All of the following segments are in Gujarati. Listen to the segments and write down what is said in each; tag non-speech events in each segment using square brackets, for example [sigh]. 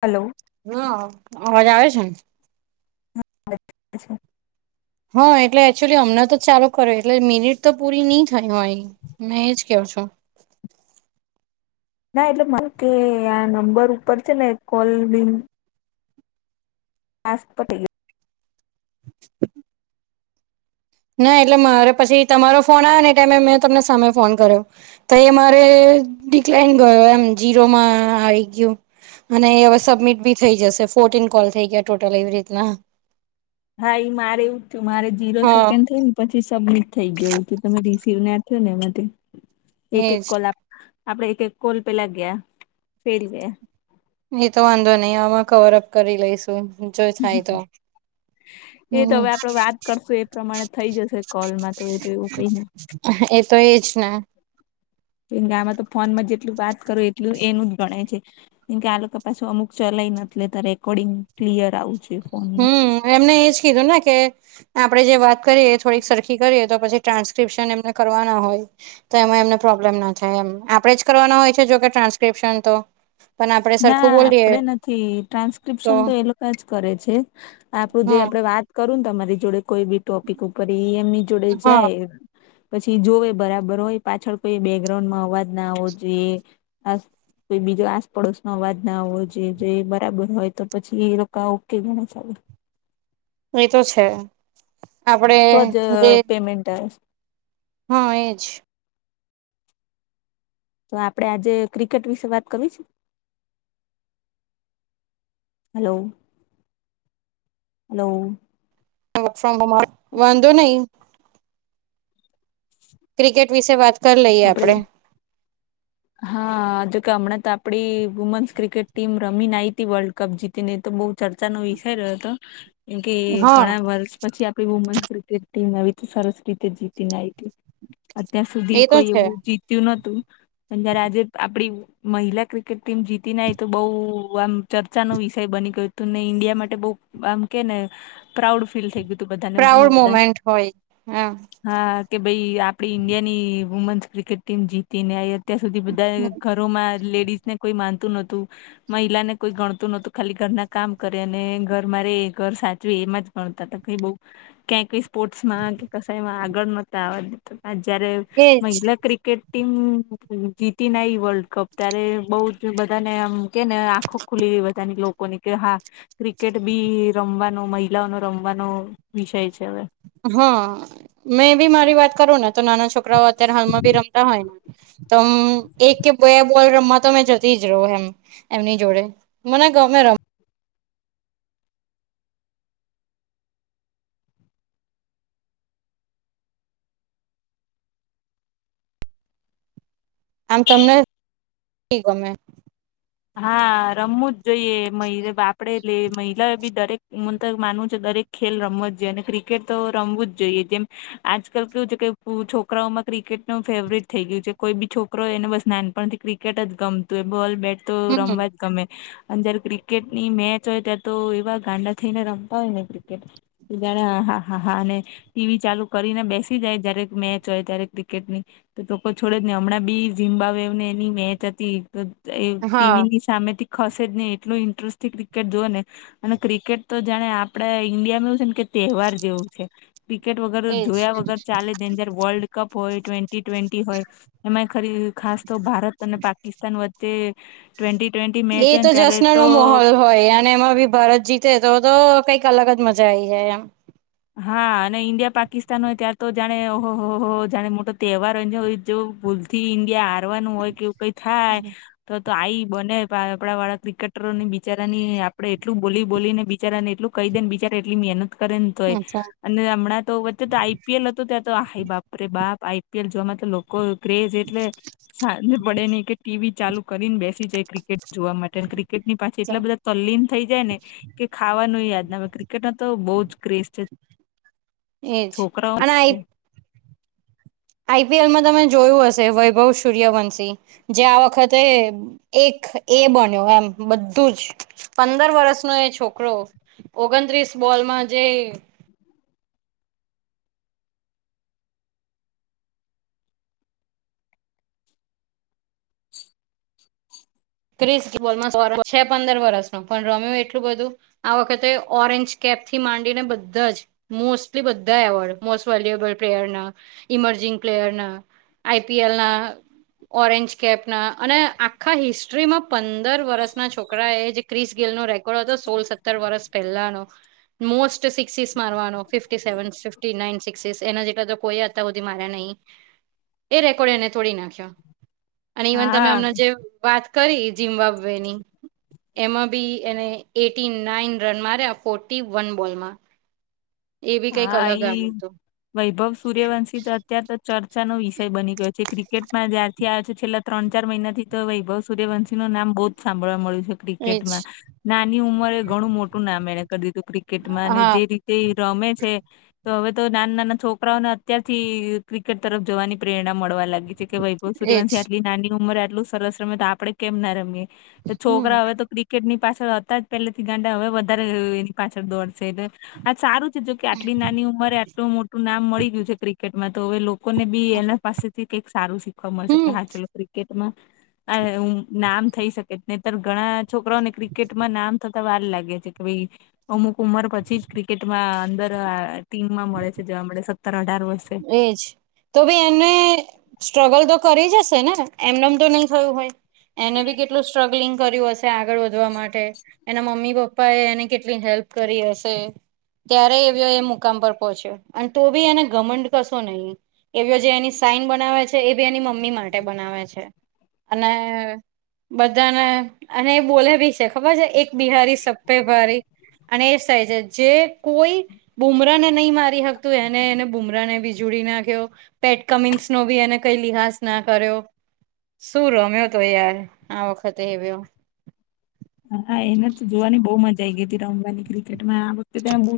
હલો. હા અવાજ આવે છે. અચ્છા. હા એટલે એકચુલી હમણાં તો ચાલુ કરે એટલે મિનિટ તો પૂરી નહી થય હોય મે ઈજ કેવ છું. ના એટલે મારે કે આ નંબર ઉપર છે ને કોલ બીન હા જ પતે ગયું. [inaudible] ના એટલે મારે પછી તમારો ફોન આવે એટલે મેં તમને સામે ફોન કર્યો. તો એ મારે ડિકલાઈન ગયો એમ મારે જીરોમાં આવી ગયું. અને એ હવે સબમિટ બી થઈ જશે ફોર્ટીન કોલ થઈ ગયા ટોટલ એવી રીતના. હા એ મારે એવું જ થયું મારે જીરો હા સેકન્ડ થઈને પછી સબમિટ થઈ ગયું તું તમે રી જીવને થયો ને એમાં એક એક એજ કલાક આપડે એક એક કોલ પેલા ગયા ફેલ ગયા. એતો વાંધો નહી આમાં કવર અપ કરી લઈશુ જો થાય તો. એ તો હમ હવે આપડે વાત કરશું એ પ્રમાણે થઈ જશે કોલમાં તો એ તો એવું કઈ ને. એ તો એજ ને. કેમ કે આમાં તો ફોન પરથી જેટલું વાત કરું એટલું એનું ગણાય છે. કેમ કે આ લોકો પાછું અમુક ચલાય નથી લેતા રેકોર્ડિંગ. ક્લીયર આવવું જોઈએ. હમ એમને એજ કીધું ને કે આપડે જે વાત કરીએ થોડીક સરખી કરીએ તો પછી ટ્રાન્સ્ક્રિપ્શન એમને કરવાના હોય તો એમાં એમને પ્રોબ્લેમ ના થાય એમ આપણેે જ કરવાના હોય છે જોકે ટ્રાન્સક્રિપ્શન તો. પણ આપણે ના સરખું બોલીએ આપણે નથી ટ્રાન્સક્રિપ્શન તો લોકો જ કરે છે આપડું જે આપડે હમ વાત કરું ને તમારી જોડે કોઈ બી ટોપિક ઉપર એ એમની જોડે હા જાય પછી જોવે બરાબર હોય પાછળ કોઈ બેકગ્રાઉન્ડમાં અવાજ ના આવો જોઈએ અસ કોઈ બીજો પડોશનો અવાજ ના હોવો જે જે બરાબર હોય તો પછી એ લોકો ઓકે ગણતા હોય. એતો છે આપડે જે મન્ટ [inaudible] હા એજ. તો આપડે આજે ક્રિકેટ વિશે વાત કરીવી છે. Hello hello. Work from home વાંધો નહીઈ, ક્રિકેટ વિશે વાત કરી લઈએ આપડે આપણેે હા જોકે હમણાં તો આપડી વુમન્સ ક્રિકેટ ટીમ રમીને આવી વર્લ્ડ કપ જીતીને તો બહુ ચર્ચાનો વિષય રહ્યો હતો કેમ કે હા ઘણા વર્ષ પછી આપણી વુમન ક્રિકેટ ટીમ વી તો સરસ રીતે જીતીને આવી હતી અત્યાર સુધી એ તો કોઈ છે એવું જીત્યું નતું અને જયારે આજે આપડી મહિલા ક્રિકેટ ટીમ જીતી ના તો બઉ આમ ચર્ચાનો વિષય બની ગયો હતો, ને ઈન્ડિયા માટે બહુ આમ કે ને પ્રાઉડ ફીલ થઈ ગય. પ્રાઉડ મુમેન્ટ હોય હમ. હા કે ભાઈ આપડી ઈન્ડિયા ની વુમેન્સ ક્રિકેટ જીતીને આવી. અત્યાર સુધી બધાને ઘરમાં લેડીઝ ને કોઈ માનતું નોતું મહિલાને કોઈ ગણતું નહતું ખાલી ઘરના કામ કરે ઘર રે એ ઘર સાચવે એમાં જ મળતા હતા કઈ બઉ ક્યાં કઈ સ્પોર્ટ્સમાં કે કમાં આગળ નતાવા જયારે એજ મહિલા ક્રિકેટ ટીમ જીતી ન આઈ વર્લ્ડ કપ ત્યારે બઉ જ બધાને આમ કેને આખો ખુલી બધાની લોકોની કે હા ક્રિકેટ બી રમવાનો મહિલાઓનો રમવાનો વિષય છે હવે હા મેં બી મારી વાત કરું ને તો નાના છોકરાઓ અત્યારે હાલમાં ભી રમતા હોય ને તો મુ એક કે બે બોલ રમવા તો મેં જતી જ રહું એમ. એમની જોડે મને ગમે રમ આમ તમને [unintelligible] ગમે હા રમવું જ જોઈએ મહિ આપડે લે મહિલા બી દરેક હું તો માનું છુ દરેક ખેલ રમવો જ જોઈએ અને ક્રિકેટ તો રમવું જ જોઈએ જેમ આજકાલ કેવું છે કે છોકરાઓમાં ક્રિકેટનું ફેવરેટ થઇ ગયું છે કોઈ બી છોકરો એને બસ નાનપણથી ક્રિક ક્રિકેટ જ ગમતું એ બોલ બેટ તો હમ રમવા જ ગમે અન જ્યારે ક્રિક ક્રિકેટની મેચ હોય ત્યાં તો એવા ગાંડા થઈને રમતા હોય ને ક્રિકેટ જાણે હા હા હા અને. ટીવી ચાલુ કરીને બેસી જાય જ્યારે મેચ હોય ત્યારે ક્રિકેટની તો લોકો છોડે જ નહી હમણાં બી ઝિમ્બાબ્વેની મેચ હતી. તો એ હા ટીવી સામેથી ખસે જ નહી. એટલો ઇન્ટરેસ્ટથી ક્રિકેટ જુએ ને અને ક્રિકેટ તો જાણે આપડે ઈન્ડિયાનું [unintelligible] તહેવાર જેવું છે. ટિકેટ વગર એજ જોયા વગર ચાલે [unintelligible] વર્લ્ડ કપ હોય ટ્વેન્ટી ટ્વેન્ટી હોય. એમાંય ખરી ખાસ તો ભારત અને પાકિસ્તાન વચ્ચે ટ્વેન્ટી ટ્વેન્ટી મેચ એ હોય તો ને ત્યારે તો જશ્નનો મોહોલ હોય અને એમાં ભી ભારત જીતે તો તો કંઈક અલગ જ મજા આવી જાય એમ. હા અને ઈન્ડિયા પાકિસ્તાન હોય, ત્યાર તો જાણે ઓ હો હો જાણે મોટો તહેવાર હો હોય જેવુ [unintelligible] થી ઈન્ડિયા હારવાનું હોય કે એવું કંઈ થાય. એમ તો તો આઈ બને આપડા વાળા ક્રિકેટરોને બિચારાની આપણેે એટલું બોલી બોલીને બિચારાને એટલું કહી દેને બિચાર એટલી મહેનત કરે ન અચ્છા અને હમણાં તો વચ્ચે તો આઈપીએલ હતું ત્યાં તો, હાય બાપ રે બાપ આઈપીએલ જોવામાં તો લોકો ક્રેઝ એટલે સાંજ પડે ને કે ટીવી ચાલુ કરીને બેસી જઈએ ક્રિકેટ જોવા માટે. ક્રિ કેટની પાછળ અચ્છા એટલા બધા તલ્લીન થઈ જાયને કે ખાવાનું યાદ ના આવે ક્રિકેટમાં તો બઉ જ ક્રેઝ છે. એ જ છોકરાઓ અન આ છે આઈપીએલમાં તમે જોયું હશે, વૈભવ સૂર્યવંશી જે આ વખતે એક એ બન્યો એમ બધું જ પંદર વર્ષનો એ છોકરો ઓગણત્રીસ બોલમાં જે ક્રિશ બોલમાં છે પંદર વરસનો પણ રમ્યો એટલું બધું આ વખતે ઓરેન્જ કેપથી માંડીને બધા જ મોસ્ટલી બધા એવોર્ડ મોસ્ટ વલ્યુએબલ પ્લેયરના, ઇમર્જિંગ પ્લેયરના આઈપીએલના ઓરેન્જ કેપના અને આખા હિસ્ટ [unintelligible] માં પંદર વર્ષના છોકરા એ જે ક્રિશ ગેલનો રેકોર્ડ હતો સોલ સત્તર વરસ પહેલાનો મોસ્ટ સિક્સીસ મારવાનો fifty seven fifty nine sixes એના જેટલા તો કોઈએ અતાર હુધીમાં હે નહીં એ રેકોર્ડ એને તોડી નાખ્યો. અને ઈવન તમે હા હમણાં જે વાત કરી જિમ્બાબવેની એમાં બી એને એટી નાઈન રન માર્યા ફોર્ટી વન બોલમાં. એ બી કઈક હા અલગ એ આવ્યું હતું વૈભવ સૂર્યવંશીતો અત્યારેતો ચર્ચાનો વિષય બની ગયો છે. ક્રિકેટમાં જ્યારથી આયો છેલ્લા ત્રણ ચાર મહિનાથી તો વૈભવ સૂર્યવંશીનું નામ બહુ જ સાંભળવા મળ્યું છે. એજ ક્રિકેટમાં નાની ઉંમરે ઘણું મોટું નામ એને કરી દીધું. ક્રિકેટમાં અને હા જે રી તે રમે છ તો હવે તો નાના નાના છોકરાઓને અત્યારથી ક્રિકેટ તરફ જવાની પ્રેરણા મળવા લાગ કે છ વૈભવ એજ સૂર્યવંશિ આટલી નાની ઉંમર આટલૂ સરસ રમે તો આપડણે કેમ ના રમીએ તે હમ છોકરા હવે તો કિ કેટ ની પાછળ હતા જ પેહલે થી ગાંડા હવે વધારે એની પાછળ દોડશે એટલે આ સારું છે. જોકે આટલી નાની ઉંમરે આટલું મોટું નામ મળી ગયું છે. ક્રિકેટ એમાં તો હવે લોકોને બી એના પાસેથી કઈક સારું શીખવા મળશે હમ કે હા ચાલો ક્રિકેટમાં આ અ નામ થઈ શકે ન ત્યારે ઘણા છોકરાઓને ક્રિકેટમાં નામ થતા વાર લાગે છે, કે ભાઈ અમુક ઉંમર પછી જ ક્રિકેટમાં અંદર અ આ ટીમમાં મળે છે જવા માટે સત્તર અઢાર વર્ષે. એજ તો બી એમને સ્ટ્રગલ તો કરીજ હશે ને એમનેમ તો નહી થયું હોય. એને બી કેટલું સ્ટ્રગલિંગ કર્યુ હશે તૈ આગળ વધવા માટે એના મમ્મી પપ્પા એ એને કેટલી હેલ્પ કરી હશે. ત્યારે એવ્યો એ મુકામ પર પહોંચ્યો અને તોભી એને ઘમંડ કશો નહી એવ્યો જે એની સાઈન બનાવે છે એબી એની મમ્મી માટે બનાવે છે. અને બધાને અને એ બોલેભી છે ખબર છે, એક બિહારી સબ પે ભારી અને એ જ થાય છે જે કોઈ બૂમરા ને નહી મારી શકતું એને એને બૂમરા ને જોડી નાખ્યો. પેટ કમિન્સનો બી એને કઈ લિહાસ ના કર્યો. શું રમ્યો હતો યાર આ વખતે એવ્યો હા એને જ જોવાની બહુ મજા આવી ગઈ હતી રમવાની કિ કેટમાં આ વખતે ત્યાં બહુ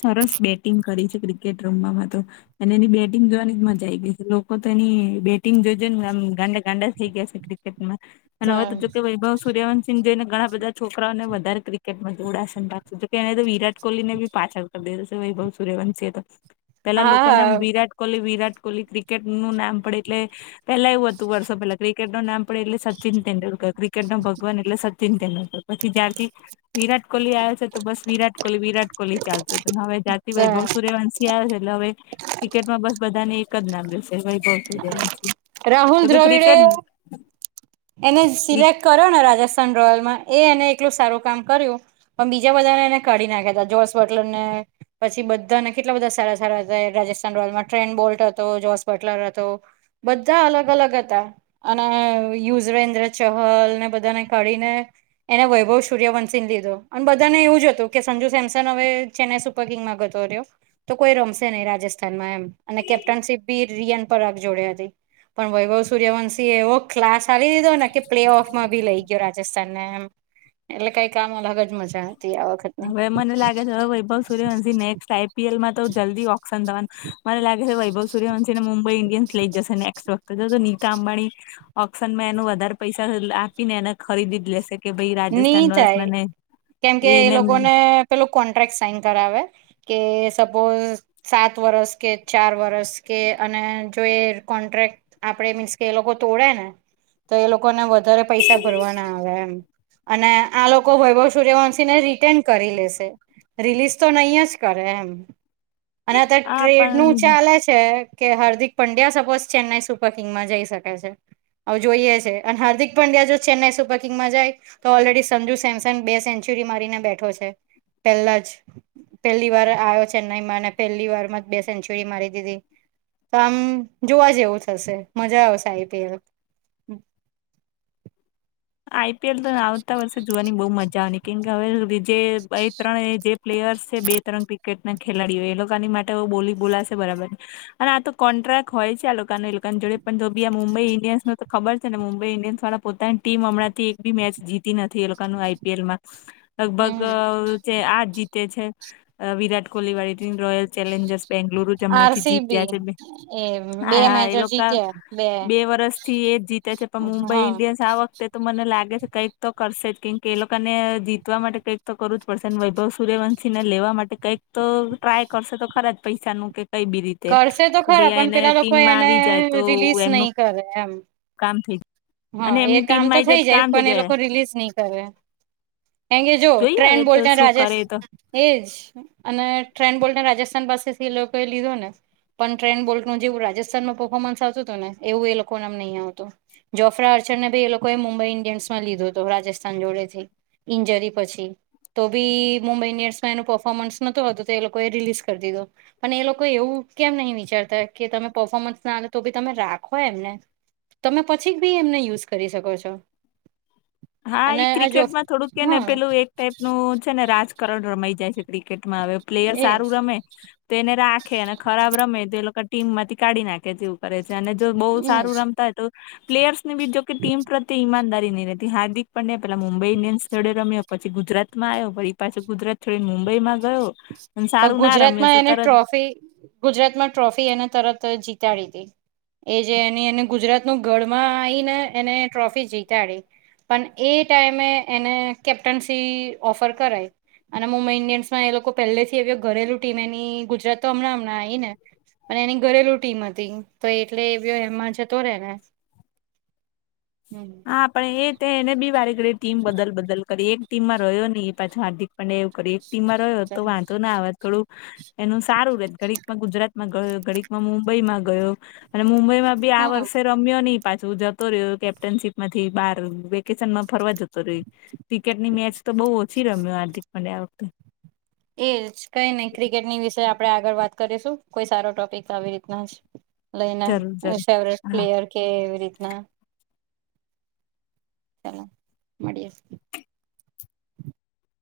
સરસ બેટિંગ કરી છે ક્રિકેટ રમવામાં તો અને એની બેટિંગ જોવાની જ મજા આ આવી ગઈ છે લોકો તો એની બેટિંગ જોઈ જોઈને ગાંડા ગાંડા થઈ ગયા છે. ક્રિકેટમાં, અને હવે હા તો જો કે વૈભવ સૂર્યવંતસિં જોઈને ઘણા બધા છોકરાઓ ને વધારે ક્રિકેટમાં જોડાસે ન પાગશે જોકે એને તો વિરાટ કોહલી ને બી પાછાળ બેશે વૈભવ સૂર્યવંશી એ તો પહેલા લોકો નેમ હા વિરાટ કોહલી વિરાટ કોહલી ક્રિકેટ નું નામ પડે એટલે પેહલા એવું હતું વર્ષો પેહલા ક્રિકેટો નું નામ પડે એટલે સચિન તેંડુલકર ક્રિકેટ નો ભગવાન એટલે સચિન તેંદુલકર પછી જ્યારથી વિરાટ કોહલી આયો છે તો બસ વિરાટ કોહલી વિરાટ કોહલી ચાલતું, હવે જયારતી વૈભવ સૂર્ય વંશી આયો હ એટલે હવે ક્રિકેટમાં બસ બધાને એક જ નામ વૈભવ સૂર્યવંશી, તો રાહુલ ક દ્રવિડે ક્રિકેટ એને સિલેક્ટ કર્યોને રાજસ્થાન રોયલમાં એ એને એકલું સારું કામ કર્યું પણ બીજા બધાને એને કાઢી નાખ્યા હતા જોસ બટલરને પછી બધાને કેટલા બધા સારા સારા હતા રાજસ્થાન રોયલમાં ટ્રેન બોલ્ટ હતો, જોસ બટલર હત તો બધા અલગ અલગ હતા. અને યુજવેન્દ્ર ચહલ ને બધાને કાઢીને એને વૈભવ સૂર્યવંશી ને દીધો અને બધાને એવું જ હતું કે સંજુ સેમસન હવે છેને [unintelligible] જતો રહ્યો તો કોઈ રમશે નહી રાજસ્થાન માં એમ, અને કેપ્ટનશીપ બી રિ પરાક જોડ્યા હતી, પણ વૈભવ સૂર્યવંશિ એવો કલાસ આલી દીધો ને કે પ્લેઓફમાં ભી લઈ ગયો રાજસ્થાનને એમ એટલે કંઈક આમ અલગ જ મજા હતી આ વખતે હવે મને લાગે છે હવે વૈભવ સૂર્યવંશી નેક્સ્ટ આઈપીએલમાં તો જલ્દી ઓપ્શન થવાનું મને લાગે છે વૈભવ સૂરવંશ ને મુંબઈ ઇન્ડિયન્સ લઈ જશે નેક્સ વખતે જ તો નીતા આંબાણી ઓક્શનમાં એનું વધારે પૈસા આપીને એને ખરીદી જ લેશે કે ભાઈ ની રાજસ્થાન રોયલ્સ મને એને ને પેલું કોન્ટ્રાક્ટ સાઈન કરાવે કે સપોઝ સાત વર્ષ કે ચાર વર્ષ કે અને જો એ કોન્ટ્રાક્ટ આપણે મીન્સ કે એ લોકો તોડેને તો એ લોકોને વધારે પૈસા ભરવાના આવે એમ. અને આ લોકો વૈભવ સૂર્યવંશીને રિટર્ન કરી લેશે. રિલીઝ તો નહી એ જ કરે એમ. અને અત્યારે આ પણ ટ્રેડનું ચાલે છે કે હાર્દિક પંડ્યા સપોઝ ચેન્નાઈ સુપર કિંગમાં જઈ શકે છે. અવે જોઈએ છે અને હાર્દિક પંડ્યા જો ચેન્નાઈ સુપર કિંગમાં જાય તો ઓલરેડી સંજુ સેમસન બે સેન્ચુરી મારીને બેઠો છે, પહેલા જ. પહેલી વાર આવ્યો ચેન્નાઈમાં અને પહેલી વારમાં જ બે સેન્ચુરી મારી દીધી. તો આમ જોવા જેવું થશે મજા આવશે I. P. L. I. PL. તો આવતા વર્ષે જોવાની બહુ મજા આવવાની કેમકે હવે જે બે ત્રણ જે પ્લેયર્સ છે. બે ત્રણ ક્રિકેટના ખેલાડીઓ એ લોકોની માટે તો બોલી બોલાશે બરાબર. અને આ તો કોન્ટ્રાક્ટ હોય છે આ લોકોને એ લોકા ની જોડે પણ તો પણ આ મુંબઈ ઇન્ડિયન્સ ને તો ખબર છે ને મુંબઈ ઇન્ડિયન્સ પોતાની ટીમ હમણાં થી એક પણ મેચ જીતી નથી એ લોકોનું આઈ. પી. એલ. માં લગભગ હમ જે આ જીતે છે, વિરાટ કોહલી વાળી રોયલ ચેલેન્જર્સ બેન્ગલુરું જ હમણાંથી જીત્યા આરસીબી છે બે એ બે હા, એ મેચો લોકા જીત્યા બે વર્ષથી એ જીતે છે, પણ મુંબઈ હા ઇન્ડિયસ આવ તે તો મને લાગે છે કંઈક તો કરશે જ કેમકે એ લોકોને જીતવા માટે કંઈક તો કરવુ જ પડશે ને વૈભવ સૂર્યવંશી ને લેવા માટે કંઈક તો ટ્રાય કરશે તો ખરા જ પૈસાનું કે કઈ પણ રીતે કરશે તો ખરા ભાઈ પણ એને પેલા લોકો ટીમમાં એને આવી જાય તો રિલીઝ એમનું નહી કરે એમ કામ થઈ જાય. અને હા, એ એમની કામ તો ટીમમાં આવી થઈ જાય કામ પણ એ લોકો રિલિઝ નહી કરે કારણ કે જો જોઈએ હવે ટ્રેન્ટ તો બોલ્ટના શું રાજેશ કરે તો એજ અને ટ્રેન્ટ બોલ્ટને રાજસ્થાન પાસેથી એ લોકો એ લીધો ને. પણ ટ્રેન્ટ બોલ્ટ નું જેવું રાજસ્થાનમાં પર્ફોર્મન્સ આવતું હતું ને એવું એ લોકો માં નહીં આવતું. જોફ્રા આર્ચરને પણ એ લોકોએ મુંબઈ ઈન્ડિયન્સમાં લીધો તો રાજસ્થાન જોડે થી ઇન્જરી પછી તો પણ મુંબઈ ઈન્ડિયન્સમાં એનું પર્ફોર્મન્સ ન હતું, તો એ લોકોએ રિલીઝ કરી દીધુ. અને એ લોકો એવું કેમ નહીં વિચારતા કે તમે પર્ફોર્મન્સ ના આવે તો પણ તમે રાખો એમને તમે પછી પણ એમને યુઝ કરી શકો છો. હા, અને એ આ જો ક્રિકેટમાં થોડુંક છે ને હા પેલું એક ટાઈપનું છે ને રાજકારણ રમાય જાય છે. ક્રિકેટમાં હવે પ્લેયર એજ સારું રમે તો એને રાખે અને ખરાબ રમે તો એ લોકો ટીમમાંથી કાઢી નાખે તેવું. કરે છે અને જો બહુ હમ સારું રમતા હોય તો પ્લેયર્સ ની પણ જોકે ટીમ પ્રત્યે ઈમાનદારી ની રહે. હાર્દિક પંડ્યા પહેલા મુંબઈ ઈન્ડિયન્સ જોડે રમ્યો પછી ગુજરાતમાં આવ્યો પાછો ગુજરાત થથી મુંબઈમાં ગયો અને પણ સારું ના રમ્યો ગુજરાતમાં તો એને તરત ટ્રોફી ગુજરાત માં ટ્રોફી એના તરત જીતાડી હતી. એ જે એની એને ગુજરાતનું ઘડમાં આવીને એને ટ્રોફી જીતાડી. પણ એ ટાઈમે એને કેપ્ટનસી ઓફર કરાઈ અને મુંબઈ ઈન્ડિયન્સ માં એ લોકો પહેલે થી એ ઘરેલું ટીમ એની ગુજરાત તો હમણાં હમણાં આવી ને અને એની ઘરેલુ ટીમ હતી તો એટલે એવિયો એમાં જતો રે ને હમ હા પણ એ તેને બી વારે ઘડીએ ટીમ બદલ બદલ કરી એક ટીમ માં રહ્યો નહી એ પાછો હાર્દિક પણ એવું કર્યું એક ટીમમાં રહ્યો તો વાંધો ના આવત થોડુંક એનું સારું રેત ઘડીકમાં ગુજરાતમાં ગયો ઘડીકમાં મુંબઈમાં ગયો અને મુંબઈ [unintelligible] ઈમાં બી આ હા વર્ષે રમ્યો નહી પાછું જતો રહ્યો કેપ્ટનશીપ માંથી બાર વેકેશન માં ફરવા જતો કરવી, ક્રિકેટ ની મેચ તો બોવ ઓછી રમ્યો હાર્દિક પંડ્યા આ વખતે એજ, કઈ નઈ ક્રિકેટની વિશે આપણે આગળ વાત કરીશું કોઈ સારો ટોપિક આવી રીતના જ લયના જરૂર જરૂર ફેવરટે હા પ્લેયર કે એવી રીતના ચલો મળીએ